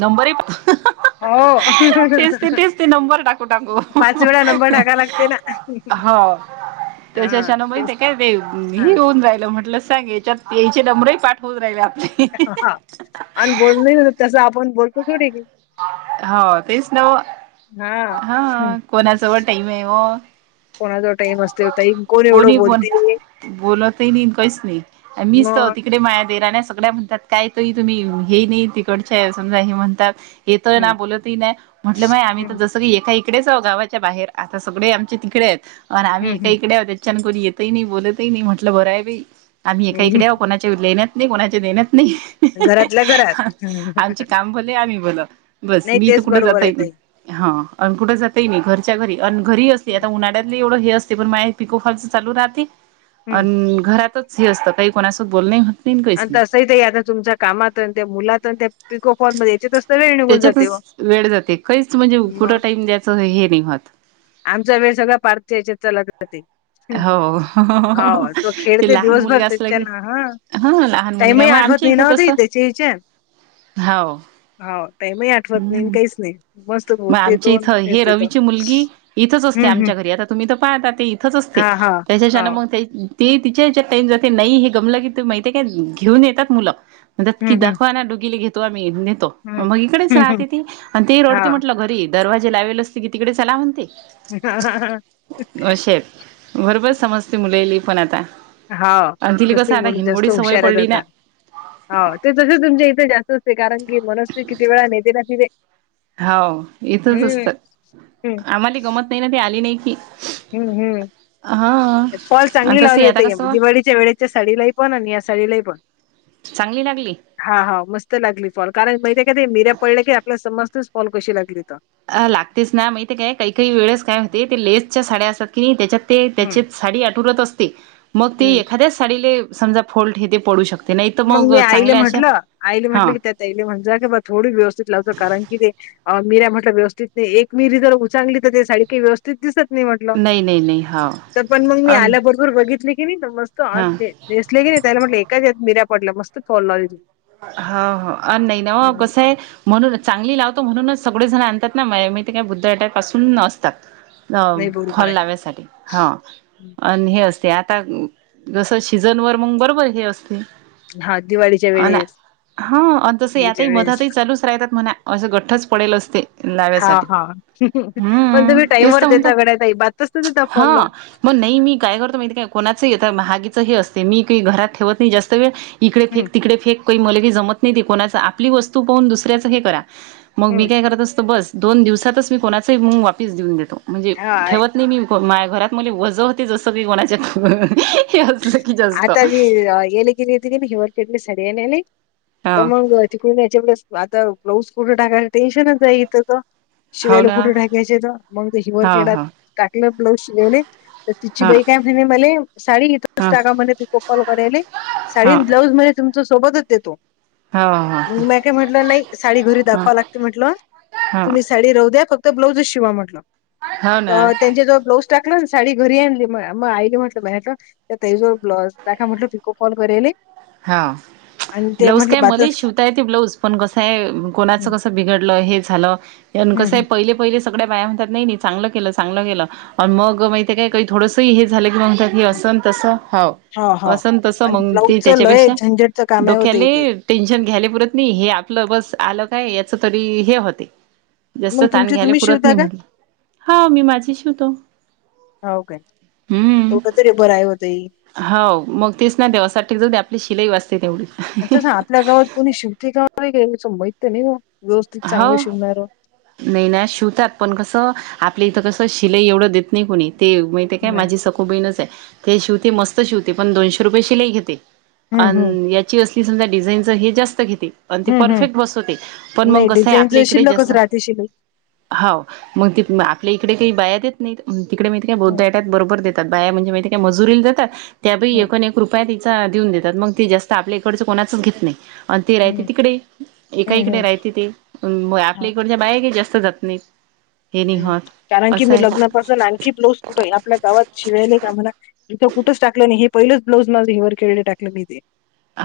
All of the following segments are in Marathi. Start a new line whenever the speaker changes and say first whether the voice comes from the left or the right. right: नंबरिंग
left: हो
right: तेस ते तेस ते नंबर टाकू टाकू
left: पाच वेळा नंबर टाकाय लागते ना
right: ह
left: हा
right: त्याच्याच्यान
left: तेच
right: माहिते काय ते
left: हा
right: हे होऊन राहिलं म्हटलं साग याच्यात यायचे नमरही पाठ होवून रायले आपले.
left: हा आण बोलन ही तसं आपण बोलतो थोडी की.
right: हो तेच न व
left: हा
right: हां कोणाजवळ टाईम आय व.
left: कोणाजवळ टाईम असते वो ताई कोण एवढं बोलते?
right: बोलतई नई न कांहीच नाही मीच त
left: मग
right: तिकडे माया देवराण्या सगळ्या त्यात काय त ताई तुम्ही हे ई नाही तिकडच्या समजा हे म्हणतात येतंय ना
left: हम्म
right: बोलतही नाही म्हटलं माय आम्ही त
left: हम्म
right: जसं की एका एक तिकडेच आव गावाच्या बाहेर आता सगळे आमचे तिकडे आहेत आणि आम्ही एका
left: हम्म
right: इकडे आ त्याच्या न कोणी येतही नाही बोलतही नाही म्हटलं बरं आहे बाई आम्ही एका
left: हम्म
right: इकडे कोणाच्या लेण्यात नाही कोणाच्या देण्यात नाही.
left: घरातल्या घरात.
right: आमचे काम भले आम्ही भल बस
left: नाही
right: मी तर
left: तेच
right: कुठे
left: बरोबर आहे
right: जातई
left: ताई
right: नई हा अन कुठं जात ई नाही घरच्या घरी अन घरी असते आता उन्हा ळ्यात ई एवढं हे असते पण माय पिको फॉलच चालू राहते
left: हम्म
right: अन घरातच झी असंत काही कोणासोबत बोलनही हों
left: आण तसंही ताई आता तुमच्या कामात, अण त्या मुलात त्या पिको फॉल मध्ये येच्यातच
right: त्याच्यातच वेळ जाते काहीच म्हणजे कुठं
left: मग
right: टाईम द्यायचं हे नाही माझ
left: आमचा वेळ सगळळा पार्थच्या याच्यात चालला जाते. हं.
right: हो
left: हो तो
right: ते
left: खेळते
right: लहान
left: दिवसभर
right: मुलगा असला की
left: त्याच्यानं हा
right: हां लहान मुलगा
left: टाइमही
right: आहे मग
left: आठवत
right: आमच्या
left: नाही ना
right: इथं तस
left: होते त्याच्या
right: हाव.
left: हाव टाईमही आठवत नाही काहीच नाही मस्त
right: मग
left: बोलते
right: आमच्या
left: तो आणि
right: इथं हे
left: खेळते तो
right: रवीची मुलगी इथंच असते
left: हम्म हम्म
right: आमच्या घरी आता तुम्ही त पाहता ते इथंच असते
left: हा हा हा
right: त्याच्याच्यान मग ते ते तिच्या हच्यात टाईम जाते नाही हे गमलं की माहितीे काय घेऊन येतात मुलं. म्हणत्यात की
left: हम्म हम्म
right: दाखवा ना दोघीले घेतो आम्ही नेतो मग इकडेच
left: हम्म
right: राहते
left: हम्म
right: ती आणि ते रड
left: हा
right: ते घरी दरवाजे लावेल असले की तिकडे चला म्हणते.
left: हां हां.
right: अशे आहेत. बरोबर समजते मुलालेय पण आता
left: हाव
right: आणि तिला
left: जास्त
right: कसं आता
left: बोल जास्त
right: हिंगोळी सवय
left: हुशार आहेत
right: पडली ना.
left: आता हाव ते तसई तुमच्या इथे जास्त असते कारण की मनस्वी किती वेळा नेते ना तिले.
right: हाव इथंच असतात
left: हम्म
right: आम्हालाही गमत नाही ना ते आली नाही की.
left: हम्म हम्म
right: हा
left: फॉल चांगली
right: तस
left: लावली
right: आता
left: ताई
right: कसं
left: दिवाळीत च्या वेळेच्या साडीलाही पण आण या साडीलाही पणं.
right: चांगली लागली?
left: हां हां मस्त लागली फॉल कारण माहिती आहे काय ते मीऱ्या पळल्या की आपल्या समजतेच फॉल कशी लागली त.
right: अ लागतेच ना माहिती काय काही काही वेळेस काय होते ते लेसच्या साड्या असतात की नाही त्याच्यात ते
left: हम्म
right: त्याचेत साडी आटूरत असते मग ते
left: हम्म
right: एखाद्याच साडीले समजा फॉल्ट हे ते पडू शकते नाही तर
left: मग मी आईले
right: चांगल्या अशा
left: म्हटलं आईले
right: हा
left: म्हटलं की त्यात ताईले म्हणजा बा थोडी व्यवस्थित लावजा कारण की ते अ मीऱ्या म्हटलं व्यवस्थित नाही एक मिरी जर उचांगली तर ते साडी काही व्यवस्थित त दिसत नाही म्हटल
right: नाही नाही नाही हाव
left: तर पण मग मी
right: अन
left: आल्या ब रोबर बघितले की नाही मस्त
right: हा
left: दिसले की नाही त्याला म्हटलं एकाच येच्यात मिऱ्या पडल्या मस्त फॉल लावला.
right: हो हां अ नाही व ना कसं आहे. म्हणून चांगली लावतो म्हणूनच सगळेजण आणतात ना म ते काय बुद्ध अटॅपसून नसतात
left: नाही बरोबर
right: फॉल
left: आहे
right: लावायसाठी हा आणि हे असते आता जस सिजन वर मग बरोबर हे असते
left: हा दिवाळीचे
right: अ ह आणि तसं यातही
left: वेळेस
right: मधातही चालूच राहतात म्हणा असं गठ्ठच पडेल असते
left: हा
right: लाव्यासाठी
left: हा पण
right: हम्म
left: तुम्ही
right: तेच
left: टाइमवर
right: तर
left: देता गड्या ताई बातच तर
right: म्हणत
left: देता
right: हा
left: फॉल लावून.
right: मग नाही मी काय करतो माहितीे काय कोणाच महागीच हे असते मी काही घरात ठेवत नाही जास्त वेळ इकडे
left: हम्म
right: फेक तिकडे फेक काही मल की जमत नाही ते कोणाच आपली वस्तू पाहून दुसऱ्याचं हे करा मग मी
left: हम्म
right: काय करत असतो बस दोन दिवसातच मी कोणाचे मंग वापीस देऊन देतो म्हणजे
left: हा
right: ठेवत मी माझ्या घरात मुली वजं होती जसं की कोणाच्या हे असलं की जास्त
left: [unintelligible] [unintelligible]
right: हा
left: [unintelligible] [unintelligible]
right: हो
left: शिवायला
right: ना
left: कुठे टाकायचे तर मग ते हिवर
right: हा
left: केेडत
right: हा
left: टाकलं ब्लाऊज शिवावले तर तिची
right: हा
left: बाई काय म्हणे मले साडी इथच
right: हा
left: टाकामध्ये त कोपल करायले साडी
right: हा
left: ब्लाऊज मध्ये तुमच्या सोबतच देतो.
right: हो हो
left: म्या काय म्हटलं नाही साडी घरी दाखवा
right: ह
left: लागते
right: हो
left: म्हंटलं साडी राहू द्या फक्त ब्लाउज शिवा म्हटलं
right: हो
left: त
right: ना
left: त्यांच्या टाक ना साडी घरी आणली मग मग आईली भैय्या कड तेयजवळ म्हटलं पिको कॉल करायले. आणि ते म्हटलं बता
right: बज पण कस कोणाच कस बिघडलं हे झालं
left: हम्म
right: कसं पहिलं पण [unintelligible] ह
left: हम्म.
right: असंतस ह
left: हा हा
right: असंतस
left: आणि
right: मग ती
left: ब्लाऊजचं लय
right: त्याच्यापेक्षा
left: झंझटचं काम आहे हो ताई
right: डोक्याले
left: ते.
right: टेन्शन घ्याले पुरत नाही. हे आपलं बस आलं काय याच तरी हे होते. जास्त
left: मग
right: ताण
left: तुमची
right: घ्यायला
left: तुम्ही
right: पुरत
left: शिवता
right: नाही
left: काय?
right: म्हटलं. हो मी माझी शिवतो.
left: हो काय?
right: हम्म
left: तेवढ तरी बर आहे हो ताई.
right: हो मग तीच ना देवसाठी जाऊ आपली शिलाई वाचते तेवढीच.
left: अच्छा आपल्या गावात कोणी शिवते का कां माहित नाही ना व्यवस्थित
right: हो
left: चांगलं शिवणारं.
right: नाही ना शिवतात पण कसं आपल्या इथं कसं शिलाई एवढं देत नाही कोणी ते काय
left: नाही
right: माझी सखो बहीणच आहे ते शिवती मस्त शिवते पण दोनशे रुपये शिलाई घेते. अ
left: हम्म हम्म
right: याची असली समजा डिझाईनच हे जास्त घेते आणि ते
left: हम्म हम्म
right: परफेक्ट बसवते. पण मग
left: नाही
right: कसं आहे
left: डिझाईनच
right: आपल्या इकडेच
left: शिल्लकच
right: जास्त
left: राहते शिलाई.
right: हा मग त आपल्या इकडे काही बाया देत नाही तिकडे मी काही बहुत
left: हम्म
right: आहेत बरोबर देत बाया म्हणजे मा का मजुरीला जातात त्या
left: हम्म
right: एक न एक रूप उपाय तिचा देऊन देतात मग ते जास्त आपल्या इकडच कोणाच घेत नाही. आणि ते राहते
left: हम्म
right: तिकडे
left: हम्म
right: एकाइकडे
left: हम्म
right: राहते ते आपल्या
left: हाव
right: इकडच्या बाहे काे जास्त जात नाही. हे
left: हम्म
right: होत
left: कारण की
right: असं
left: मी
right: आहे ना
left: लग्नापासून आणखी ब्लोज कुठे आहे आपल्या गावात शिवायला का मला? तिथं कुठंच टाकलं नाही हे पहिलंच ब्लाउज माझं हेवर केळले टाकलं मी ते.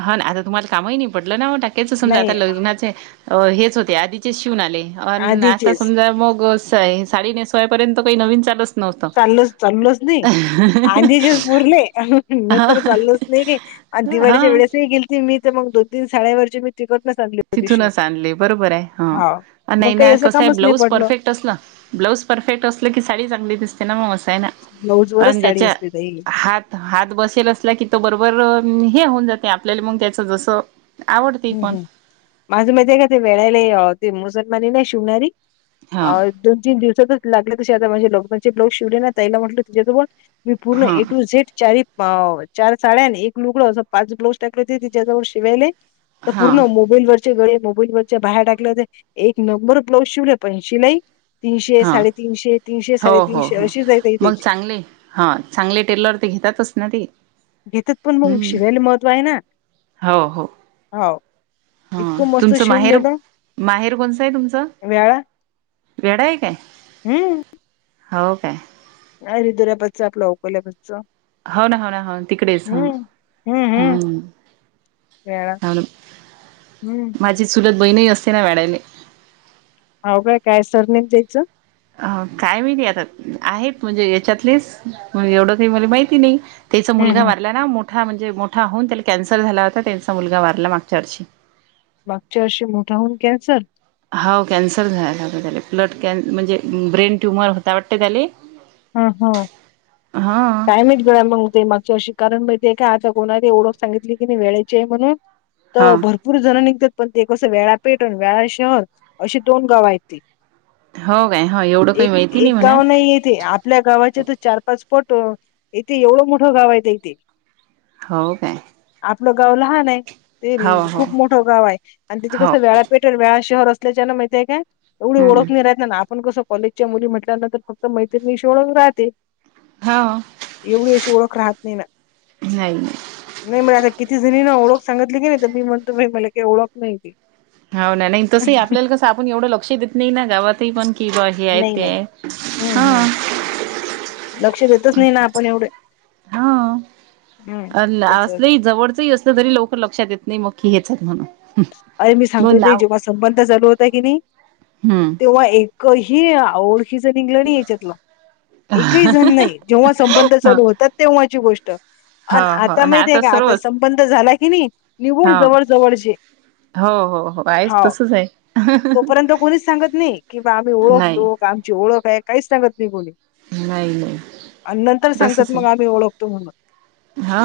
right: हा ना आता तुम्हाला कामही नाही पटलं ना टाक्याच समजा आता
left: नाही आ
right: लग्नाचे अ हेच होते आधीचे शिवून आले अ आता
left: आधीचेच
right: समजा मग अस आहे. साडी नेसवायापर्यंत काही नवीन चालत
left: चालच चाललच नाही. आंधी दिवस पुरले. नंतर चालच नाही गे म दिवाळीच्या
right: हा
left: वेळेस गेलती मी तर मग दोन तीन शाळेवर मी तिकट न
right: तिथूनच आणले बरोबर आहे
left: हा
right: ह
left: मग
right: नाही
left: काही
right: ना
left: असं
right: कसं आहे
left: कामच नाही
right: ब्लाऊज
left: पडलं
right: परफेक्ट अस ना ब्लाऊज परफेक्ट असलं की साडी चांगली दिसते ना. मग असायना
left: ब्लाऊज
right: पण
left: वरच साडी
right: ज्याच्या
left: असते ताई
right: हात हात बसेल असला की तो बरोबर हे होऊन जाते आपल्याला मग त्याच जसं आवडते
left: हम्
right: पण
left: हम माझं महि आहे का ते वेळाला ते मुसलमानी नाही शिवणारी
right: हा
left: अ दोन तीन दिवसातच लागले तसे आता म्हणजे लोक म्हणजे लोक शिवले ना तैला म्हटलं तुझ्यासोबळ मी पूर्ण
right: हा
left: ए टू झेड चार हाव चार साड्याने एक लुगडं असं पाच ब्लाऊज टाकले हो ते तिच्या जवळ शिवायले. तर
right: हा
left: पूर्ण मोबाईल वर गळे मोबाईल वरच्या बाहेर टाकल्या तर एक नंबर ब्लाउज शिवले पण शिलाई तीनशे
right: हा
left: साडेतीनशे, तीनशे
right: हो हो
left: साडेतीनशे,
right: हो
left: अशीच आहे त ह
right: मग
left: त्याची.
right: चांगले हा चांगले टेलर ते घेतातच ना ते.
left: घेतात पण मग
right: हम्म
left: शीवायला महत्व आहे ना हो.
right: हा, तुमचं माहेर माहेर कोणसं आहे तुमचं.
left: व्याळा
right: येडाई काय, हो काय.
left: आ रि दर्या पच आपला अकल्या पाो [unintelligible]
right: हो ना, हो ना, हो तिकडेच ह हम्म
left: खळा हम्म [unintelligible]
right: माझी चूलत बहीण हि असते ना वडाने
left: हाव काय, काय सरनेच द्यायचं?
right: अ काय महिती आता आहेत म्हणजे याच्यातलेचण एवढं काही मला माहिती नाही. त्याचा
left: हम्म
right: मुलगा
left: हम्म.
right: वारला ना मोठा म्हणजे मोठा होऊन त्याला कॅन्सर झाला होता त्यांचा मुलगा वारला मागच्या वर्षी
left: मागच्या वर्षी मोठा होऊन कॅन्सर
right: हा कॅन्सर झालेला होता त्याला, ब्लड कॅन्स म्हणजे ब्रेन ट्युमर होता वाटते त्याले.
left: हम ह
right: हा
left: कायमच गेळा मग ते मागची अशी [unintelligible] कारण म ते काय आता कोणा त ओळख सांगितली की नाही वेळाची आहे म्हणून तर
right: हा
left: भरपूर पूर जण निघतात पण ते एकसं वेळा पेटण वेळा शहर अे दोन गाव आहेत ते.
right: हो काय हो एवढं काही
left: एक,
right: माहिती
left: एक,
right: म्हणा
left: गाव नाही ये तेे आप आपल्या गावाचे तर चार पाच पट, इथे एवढं मोठं गाव आहे इथे.
right: हो काय.
left: आपलं गाव लहान आहे ते
right: हो हो
left: खूप मोठं गाव आहे. आणि त्याचे
right: हो
left: कसं वेळ पेटल व्याळा शहर असल्याच्या ना माहितीय काय एवढी
right: हम्म
left: ओळखणी नाही राह ना आपण कसं कॉलेजच्या मुली म्हटल्यानंतर फक्त मैत्रिणी ओळख राहते.
right: हो
left: एवढी अशी ओळख राहत नाही ना.
right: नाही
left: नाही मला आता किती जणी ना ओळख सांगितली की नाही तर, मी म्हणतो भ मला की ओळख नाही ती.
right: हाव ना, नाही तसंही आपल्याला कसं आपण एवढं लक्षही देत नाही ना गावातही पण. की बा हे आहे
left: नाही
right: ते
left: नाही
right: आहे
left: हम्म हम्म
right: हां.
left: लक्ष देतच नाही ना आपण एवढे
right: हा,
left: हम्म तसच
right: असले जवळचही अस तरी लवकर लक्षात येत नाही मग की हेच आहेत म्हणून.
left: अरे मी सांगतो
right: दोन
left: ते
right: नाव
left: जेव्हा संबंध चालू होता की नाही
right: हम्म
left: तेव्हा एक एकही ओळखीचा निघाला नाही याच्यातला, एकही जण नाही. जेव्हा संबंध
right: ह
left: चालू होतात तेव्हाची गोष्ट आणि
right: हो हो
left: आता
right: आणि
left: माहित आहे का आता
right: सर्वच
left: बंद झाला कि नाही निकोल
right: हा.
left: जवळ जवळचेे
right: हो, हो, हो आहेच
left: हो,
right: तसच आहे
left: तोपर्यंत कोणीच सांगत नाही कि बा आम्ही
right: नाही
left: ओळखतो. आमची ओळख आहे. काहीच सांगत नाही कोणी.
right: नाही नाही
left: आणि नंतर सांगतात
right: तसच
left: मग
right: आहे
left: आम्ही ओळखतो म्हणून.
right: हा,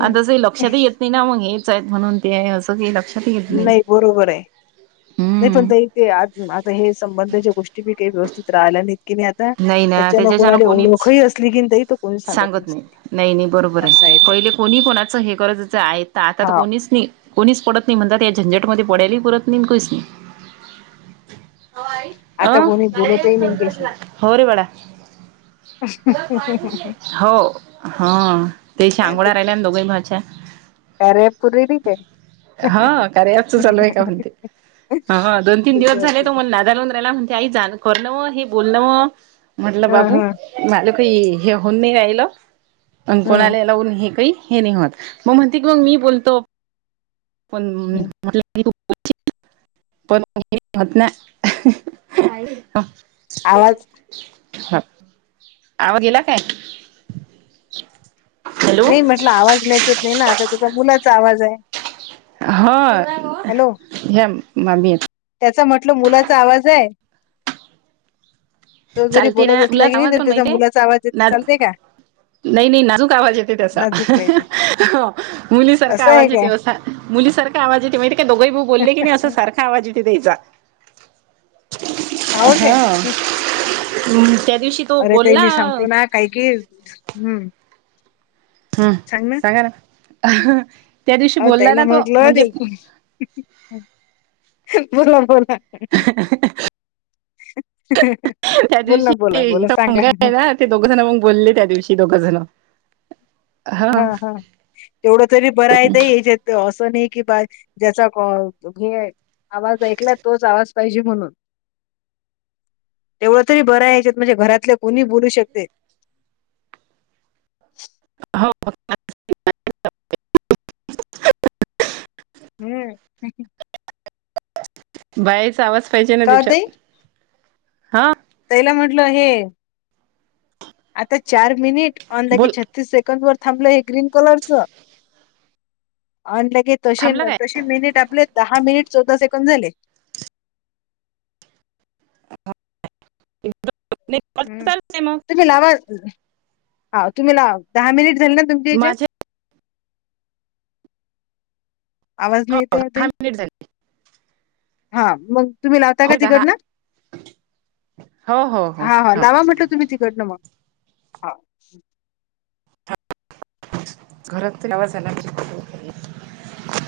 right: आण तसंही लक्षातही येत नाही ना मग हेच आहेत म्हणून ते असं क लक्षात
left: नाही बरोबर आहे. नाही पण
right: हम्म
left: ताई ते आता हे संबंधाच्या गोष्टी बी काही व्यवस्थित राहिल्या नाहीत की नाही आता
right: नाही ना
left: त्याच्यान
right: त्याच्याच्यान
left: कोणाला
right: कोणीच,
left: ओळखही असली की नाही ताई तो कोणी
right: सांगत नाही
left: नसते
right: नाही नाही बरोबर आहे.
left: असं ते
right: पहिले कोणी कोणाचं हे करत होतं. आता तर
left: हा
right: कोणीच नाही. कोणीच पडत नाही म्हणतात या झंजटमध्ये पडयला प पुरत नाही कोणीच नाही.
left: आता कोणी बोलतही नाही
right: अं
left: त्याच्याशी.
right: होर बडा [unintelligible] हो हा ते
left: काय
right: अंघोळा
left: ते
right: राहिल्या दोघी माझ्या [unintelligible]
left: अरे पुरी र ते [unintelligible]
right: हा कार्याच चालूय का म्हणते ह दोन तीन दिवस झाले तो मण ना जालवून राहिला म्हणते आई जाण करणव हे बोलणं म्हटलं
left: हं,
right: बाबू
left: हं,
right: मला काही हे होऊन नाही राहिलं पण
left: हं,
right: कोणाला लावून हे काही हे नाही होत मग म्हणते की मग मी बोलतो पण
left: हं.
right: म्हटलं पणत कोण
left: आवाज
right: ह आवा गेला काय
left: नाही म्हटलं आवाज मॅच होत नाही ना आता त्याचा मुलाचा आवाज आहे
right: ह
left: हॅलो
right: हे ममीेत
left: त्याचा म्हटलं मुलाचा आवाज आहे तो जरी
right: चालते
left: बोलत
right: ना
left: असला
right: तुला
left: की नाही
right: आवाज
left: तरी
right: पण
left: त्याचा
right: माहितीय
left: मुलाचा आवाज येत
right: ना
left: चालत का
right: नाही नाही नाजूक आवाज येते त्याचा
left: नाजूक पाहिजे
right: मुलीसारखा
left: असं आहे
right: आवाज येते
left: काय
right: असा मुलीसारखा आवाज येत माहिती काय दोघाही भाऊ बोलले की नाही असं सारखं आवाज वाजठे त्याचा
left: हो काय
right: हा हम्म त्या दिवशी
left: अरे ते
right: बोलला
left: मी सांगतो ना काही कि हम्म
right: हा
left: सांग ना
right: त्या दिवशी
left: अहो
right: बोलला ना तो म्हणजे
left: बोलला बोलला
right: त्या
left: बोल ना
right: दिवशी
left: बोला बोला
right: इचा
left: सांगा
right: मुलगा आहे ना ते दोघं जण मग बोलले त्या दिवशी दोघं जण
left: हा हा तेवढं तरी बरं मला याच्यात ते असं नाही की बाळ ज्याचा हे आवाज ऐकलाय तोच आवाज पाहिजे म्हणून
right: ह
left: तेवढं तरी बरं या्याच्यात म्हणजे घरातल्या कोणी बोलू शकते
right: हो
left: हम्म
right: बायाचा आवाज पाहिजे ना
left: का ओ
right: त्याच्यात हा
left: तैला म्हटलं हे आता चार मिनिट ऑ की
right: बोल
left: छत्तीस सेकंड वर थांबलं हे ग्रीन कलरच अ के त
right: थांबला काय
left: तशी मिनिट आपले दहा मिनिट चौदा सेकंड झाले
right: एकद चाल नाही मग
left: तुम्ही लावा तुम्ही लाव दहा मिनिट झाले ना तुमच्या याच्यात
right: माझे
left: आवाज
right: हो
left: नाही येते
right: दहा
left: तरी
right: मिनिट झाले
left: हा मग तुम्ही लावताय का
right: हो दहा
left: तिकडनं
right: हो हो हो
left: हा हा
right: हो
left: लावा म्हटलं तुम्ही तिकटनं मग हा
right: घरात आवाजयला